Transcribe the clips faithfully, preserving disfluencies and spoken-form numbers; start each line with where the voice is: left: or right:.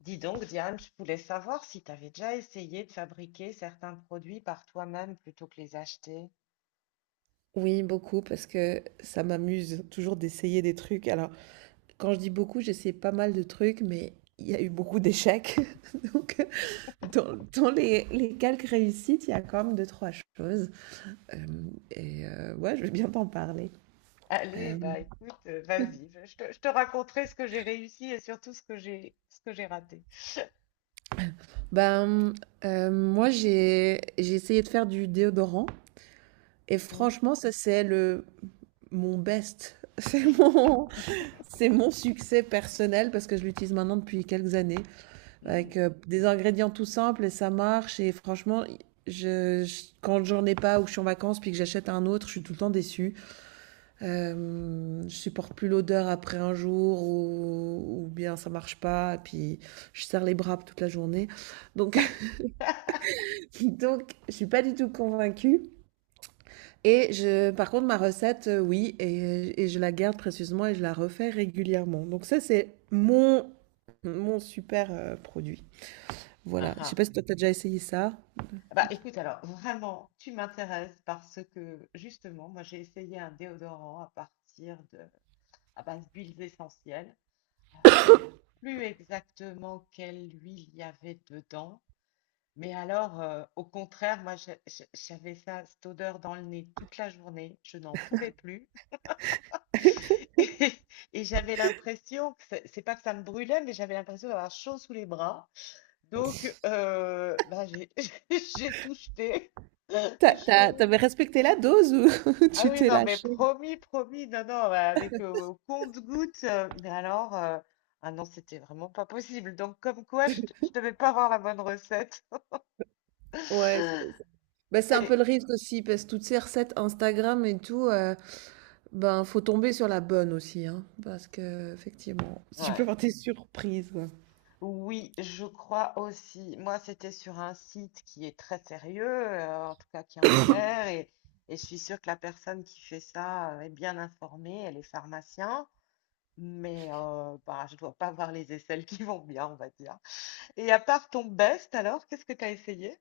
left: Dis donc, Diane, je voulais savoir si tu avais déjà essayé de fabriquer certains produits par toi-même plutôt que les acheter.
right: Oui, beaucoup, parce que ça m'amuse toujours d'essayer des trucs. Alors, quand je dis beaucoup, j'essaie pas mal de trucs, mais il y a eu beaucoup d'échecs. Donc, dans, dans les, les quelques réussites, il y a quand même deux, trois choses. Euh, et euh, ouais, je vais bien t'en parler.
left: Allez,
right: Euh,
left: bah écoute, euh, vas-y, je je te, je te raconterai ce que j'ai réussi et surtout ce que j'ai ce que j'ai raté.
right: ben, euh, moi, j'ai, j'ai essayé de faire du déodorant. Et
left: Hmm,
right: franchement, ça, c'est le, mon best. C'est mon, c'est mon succès personnel parce que je l'utilise maintenant depuis quelques années,
left: hmm.
right: avec euh, des ingrédients tout simples et ça marche. Et franchement, je, je- quand j'en ai pas ou que je suis en vacances puis que j'achète un autre, je suis tout le temps déçue. Euh, je supporte plus l'odeur après un jour, ou ou bien ça marche pas. Puis je serre les bras toute la journée. Donc, donc je suis pas du tout convaincue. Et je, par contre, ma recette, euh, oui, et, et je la garde précieusement et je la refais régulièrement. Donc ça, c'est mon, mon super euh, produit.
left: Ah,
right: Voilà. Je sais
left: ah.
right: pas si toi, t'as déjà essayé ça.
left: Bah écoute, alors vraiment, tu m'intéresses parce que justement, moi j'ai essayé un déodorant à partir de à base d'huiles essentielles. Alors, je saurais plus exactement quelle huile il y avait dedans. Mais alors, heu, au contraire, moi, je je j'avais ça cette odeur dans le nez toute la journée, je n'en pouvais plus et et j'avais l'impression que c'est c'est pas que ça me brûlait, mais j'avais l'impression d'avoir chaud sous les bras. Donc heu, bah, j'ai j'ai tout jeté et je
right: T'as-
left: suis euh,
right: t'as- T'avais respecté la dose ou
left: ah
right: tu
left: oui,
right: t'es
left: non, mais
right: lâché?
left: promis, promis, non, non, mais avec, heu, au compte-gouttes, heu, mais alors, heu, ah non, c'était vraiment pas possible. Donc comme quoi je je devais pas avoir la bonne recette
right: Ouais, bah, c'est un
left: et
right: peu le risque aussi, parce que toutes ces recettes Instagram et tout, euh, ben faut tomber sur la bonne aussi, hein, parce que effectivement. Tu peux
left: ouais.
right: avoir des surprises, quoi.
left: Oui, je crois aussi. Moi, c'était sur un site qui est très sérieux, euh, en tout cas qui en a l'air, et, et je suis sûre que la personne qui fait ça euh, est bien informée, elle est pharmacien, mais euh, bah, je dois pas voir les aisselles qui vont bien, on va dire. Et à part ton best, alors, qu'est-ce que tu as essayé?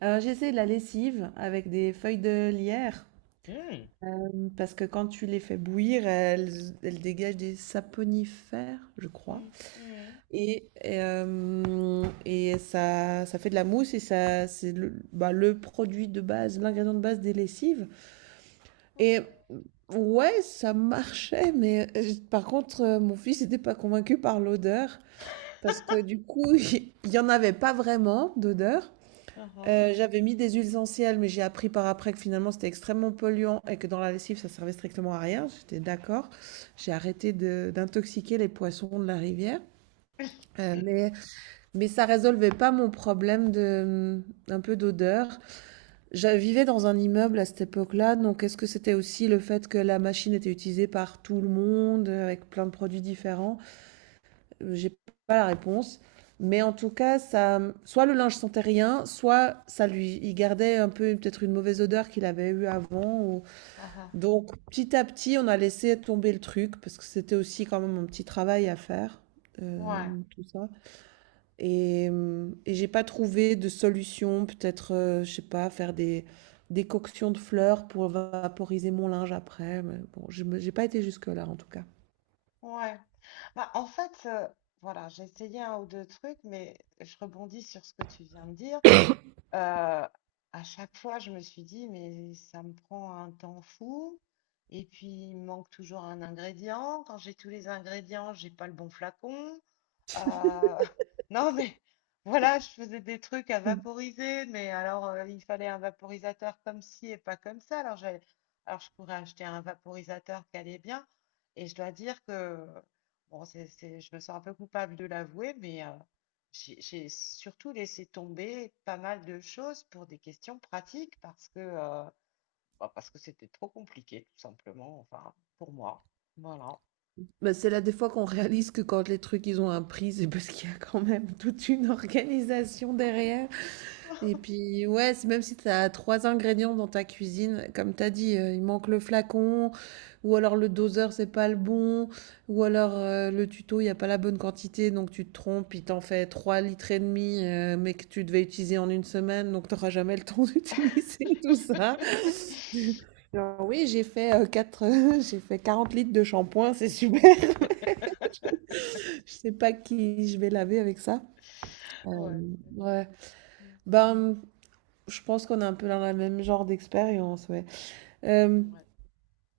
right: Alors, j'ai essayé de la lessive avec des feuilles de lierre,
left: Hmm,
right: euh, parce que quand tu les fais bouillir, elles, elles dégagent des saponifères, je crois.
left: hmm, hmm,
right: Et, et, euh, et ça, ça fait de la mousse et ça, c'est le, bah, le produit de base, l'ingrédient de base des lessives.
left: ok.
right: Et ouais, ça marchait, mais euh, par contre, euh, mon fils n'était pas convaincu par l'odeur, parce que du coup, il n'y en avait pas vraiment d'odeur.
left: Uhum.
right: Euh, j'avais mis des huiles essentielles, mais j'ai appris par après que finalement c'était extrêmement polluant et que dans la lessive ça servait strictement à rien. J'étais d'accord. J'ai arrêté de- d'intoxiquer les poissons de la rivière. Euh, mais, mais ça résolvait pas mon problème de, hum, un peu d'odeur. Je vivais dans un immeuble à cette époque-là, donc est-ce que c'était aussi le fait que la machine était utilisée par tout le monde, euh, avec plein de produits différents? Euh, J'ai pas la réponse. Mais en tout cas, ça, soit le linge sentait rien, soit ça lui, il gardait un peu peut-être une mauvaise odeur qu'il avait eue avant, ou-
left: Ah ah,
right: donc petit à petit, on a laissé tomber le truc parce que c'était aussi quand même un petit travail à faire,
left: ouais,
right: euh, tout ça. Et, hem et j'ai pas trouvé de solution, peut-être, heu, je sais pas, faire des des coctions de fleurs pour vaporiser mon linge après, mais bon, je me j'ai pas été jusque-là, en tout cas.
left: ouais. Bah, en fait, euh, voilà, j'ai essayé un ou deux trucs, mais je rebondis sur ce que tu viens de dire. Euh, à chaque fois, je me suis dit, mais ça me prend un temps fou. Et puis, il me manque toujours un ingrédient. Quand j'ai tous les ingrédients, j'ai pas le bon flacon. Euh, non, mais voilà, je faisais des trucs à vaporiser, mais alors euh, il fallait un vaporisateur comme ci et pas comme ça. Alors, j'allais- alors je pourrais acheter un vaporisateur qui allait bien. Et je dois dire que, bon, c'est, c'est- je me sens un peu coupable de l'avouer, mais euh, j'ai j'ai surtout laissé tomber pas mal de choses pour des questions pratiques parce que, euh, bah, parce que c'était trop compliqué, tout simplement, enfin, pour moi. Voilà.
right: Bah, c'est là, des fois, qu'on réalise que quand les trucs, ils ont un prix, c'est parce qu'il y a quand même toute une organisation derrière. Et puis, ouais, c'est même si tu as trois ingrédients dans ta cuisine, comme tu as dit, heu, il manque le flacon ou alors le doseur, c'est pas le bon ou alors, heu, le tuto, il y a pas la bonne quantité, donc tu te trompes, il t'en fait trois litres, et heu, mais que tu devais utiliser en une semaine, donc tu auras jamais le temps d'utiliser tout ça. Genre: «Oui, j'ai fait, heu, quatre, j'ai fait quarante litres de shampoing, c'est super. Je sais pas qui je vais laver avec ça».
left: Ouais.
right: Hem,
left: c'est-
right: ouais.
left: Mm.
right: Ben, je pense qu'on est un peu dans le même genre d'expérience, ouais. Euh,
left: Ouais.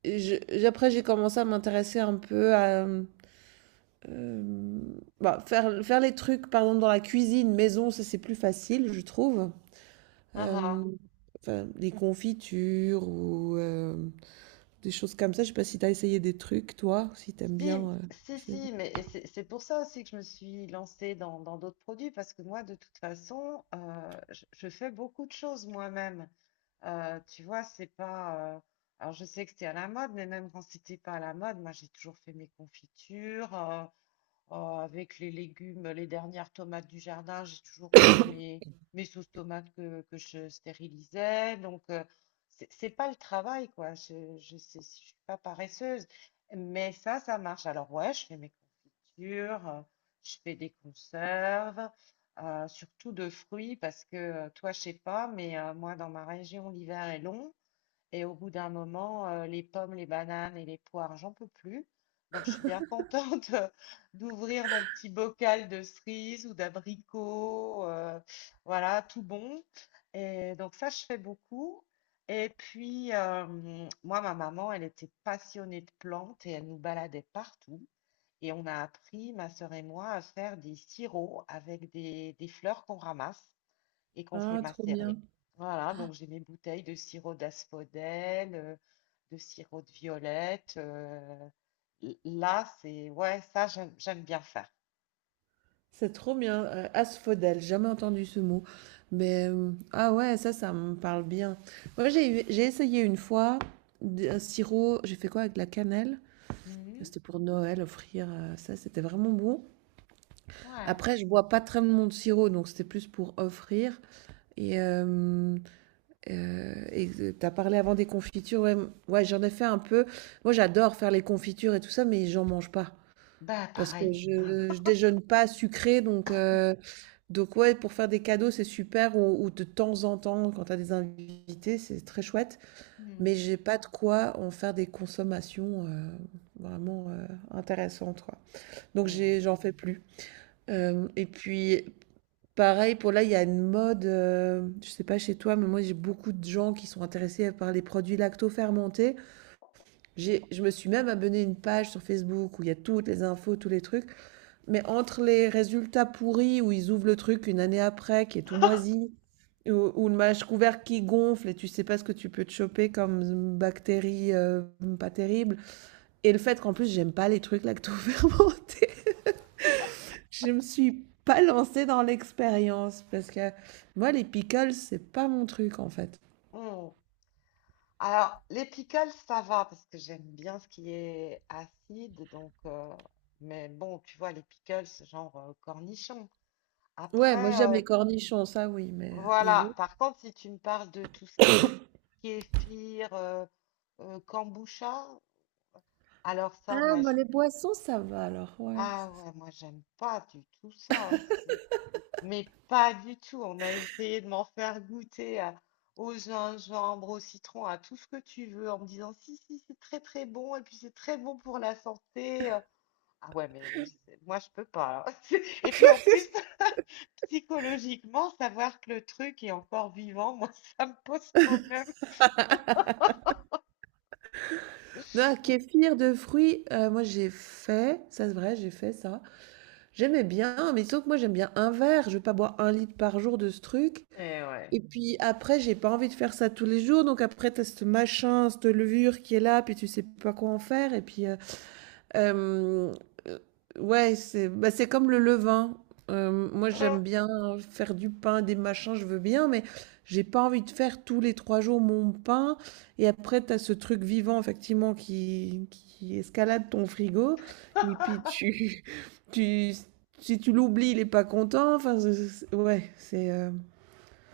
right: je- après, j'ai commencé à m'intéresser un peu à euh, bah, faire, faire les trucs, par exemple, dans la cuisine, maison, ça c'est plus facile, je trouve.
left: Ah
right: Euh,
left: ah.
right: enfin, des confitures ou euh, des choses comme ça. Je sais pas si t'as essayé des trucs, toi, si t'aimes bien,
left: Si,
right: euh,
left: si,
right: c'est-
left: si, mais et c'est c'est pour ça aussi que je me suis lancée dans dans d'autres produits, parce que moi, de toute façon, euh, je, je fais beaucoup de choses moi-même. Euh, tu vois, c'est pas. euh, alors, je sais que c'est à la mode, mais même quand c'était pas à la mode, moi, j'ai toujours fait mes confitures. euh, Euh, avec les légumes, les dernières tomates du jardin, j'ai toujours fait mes, mes sauces tomates que, que je stérilisais. Donc, euh, c'est c'est pas le travail, quoi. Je, je, sais- je suis pas paresseuse. Mais ça, ça marche. Alors, ouais, je fais mes confitures, euh, je fais des conserves, euh, surtout de fruits, parce que euh, toi, je sais pas, mais euh, moi, dans ma région, l'hiver est long. Et au bout d'un moment, euh, les pommes, les bananes et les poires, j'en peux plus. Donc, je suis bien contente d'ouvrir mon petit bocal de cerises ou d'abricots, euh, voilà, tout bon. Et donc, ça, je fais beaucoup. Et puis, euh, moi, ma maman, elle était passionnée de plantes et elle nous baladait partout. Et on a appris, ma sœur et moi, à faire des sirops avec des, des fleurs qu'on ramasse et qu'on fait
right: ah, trop
left: macérer.
right: bien.
left: Voilà, donc j'ai mes bouteilles de sirop d'asphodèle, euh, de sirop de violette. euh, l- là, c'est ouais, ça j'aime j'aime bien faire.
right: C'est trop bien. Euh, asphodèle, j'ai jamais entendu ce mot. Mais euh, ah ouais, ça, ça me parle bien. Moi, j'ai eu- j'ai essayé une fois d- un sirop, j'ai fait quoi avec de la cannelle?
left: Mhm.
right: C'était pour Noël, offrir, heu, ça, c'était vraiment bon.
left: Ouais,
right: Après, je bois pas très mon de sirop, donc c'était plus pour offrir et hem, heu et tu as parlé avant des confitures, ouais, mmh, ouais, j'en ai fait un peu. Moi, j'adore faire les confitures et tout ça, mais j'en mange pas
left: ben
right: parce que
left: pareil.
right: je je déjeune pas sucré, donc heu, donc ouais, pour faire des cadeaux, c'est super ou ou de temps en temps, quand t'as des invités, c'est très chouette, mais
left: Mhm.
right: j'ai pas de quoi en faire des consommations, heu, vraiment, heu, intéressantes, quoi. Donc
left: Mhm.
right: j'ai, j'en fais plus. Euh, et puis pareil, pour là, il y a une mode, euh, je sais pas chez toi, mais moi j'ai beaucoup de gens qui sont intéressés par les produits lacto-fermentés. J'ai, je me suis même abonné à une page sur Facebook où il y a toutes les infos, tous les trucs. Mais entre les résultats pourris où ils ouvrent le truc une année après, qui est tout moisi, ou, ou le mâche couvert qui gonfle et tu sais pas ce que tu peux te choper comme bactéries euh, pas terribles. Et le fait qu'en plus j'aime pas les trucs lacto-fermentés. Je me suis pas lancée dans l'expérience parce que moi, les pickles, c'est pas mon truc en fait.
left: Mm. Alors, les pickles, ça va parce que j'aime bien ce qui est acide, donc euh, mais bon, tu vois, les pickles, genre euh, cornichons.
right: Ouais, moi j'aime
left: Après, euh,
right: les cornichons, ça oui, mais euh, les
left: voilà.
right: autres.
left: Par contre, si tu me parles de tout ce qui est kéfir, euh, euh, kombucha, alors ça,
right: Ah,
left: moi, je...
right: moi les boissons, ça va alors, ouais, ça,
left: ah
right: ça-
left: ouais, moi, j'aime pas du tout ça. C'est... Mais pas du tout. On a essayé de m'en faire goûter à- Au gingembre, au citron, à tout ce que tu veux, en me disant si, si, c'est très, très bon, et puis c'est très bon pour la santé. euh, ah ouais, mais c'est- moi, je peux pas. Et puis en plus, psychologiquement, savoir que le truc est encore vivant, moi, ça me pose problème.
right: non, kéfir de fruits, euh, moi j'ai fait, ça c'est vrai, j'ai fait ça. J'aimais bien, mais sauf que moi j'aime bien un verre, je vais pas boire un litre par jour de ce truc.
left: Eh ouais.
right: Et puis après, j'ai pas envie de faire ça tous les jours, donc après t'as ce machin, cette levure qui est là, puis tu sais pas quoi en faire, et puis euh, Hem, ouais, c'est bah, c'est comme le levain. Hem, moi,
left: Hum,
right: j'aime bien faire du pain, des machins, je veux bien, mais j'ai pas envie de faire tous les trois jours mon pain et après tu as ce truc vivant effectivement qui qui escalade ton frigo et puis tu tu si tu l'oublies, il est pas content, enfin, c'est c'est ouais, c'est, heu,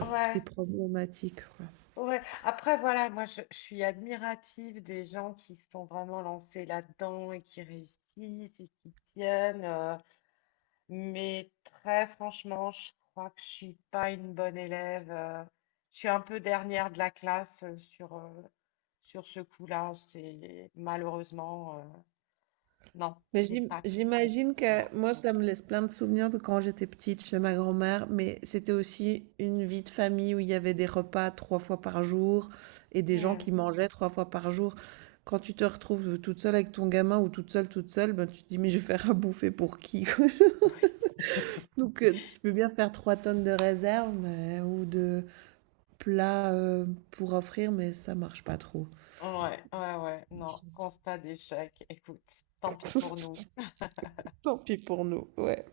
left: ouais,
right: c'est problématique, quoi.
left: ouais. Après, voilà, moi, je, je suis admirative des gens qui se sont vraiment lancés là-dedans et qui réussissent et qui tiennent. euh, Mais très franchement, je crois que je suis pas une bonne élève. euh, Je suis un peu dernière de la classe euh, sur, euh, sur ce coup-là. C'est malheureusement, euh, non,
right: Mais
left: c'est
right: j'im-
left: pas trop
right: j'imagine
left: pour moi.
right: que moi, ça me laisse plein de souvenirs de quand j'étais petite chez ma grand-mère, mais c'était aussi une vie de famille où il y avait des repas trois fois par jour et des gens
left: Hmm.
right: qui mangeaient trois fois par jour. Quand tu te retrouves toute seule avec ton gamin ou toute seule, toute seule, ben, tu te dis, mais je vais faire à bouffer pour qui, quoi? Donc, euh, si tu peux bien faire trois tonnes de réserves mais- ou de plats euh, pour offrir, mais ça marche pas trop.
left: Ouais, ouais, ouais, non, constat d'échec. Écoute, tant pis pour nous.
right: Tant pis pour nous, ouais.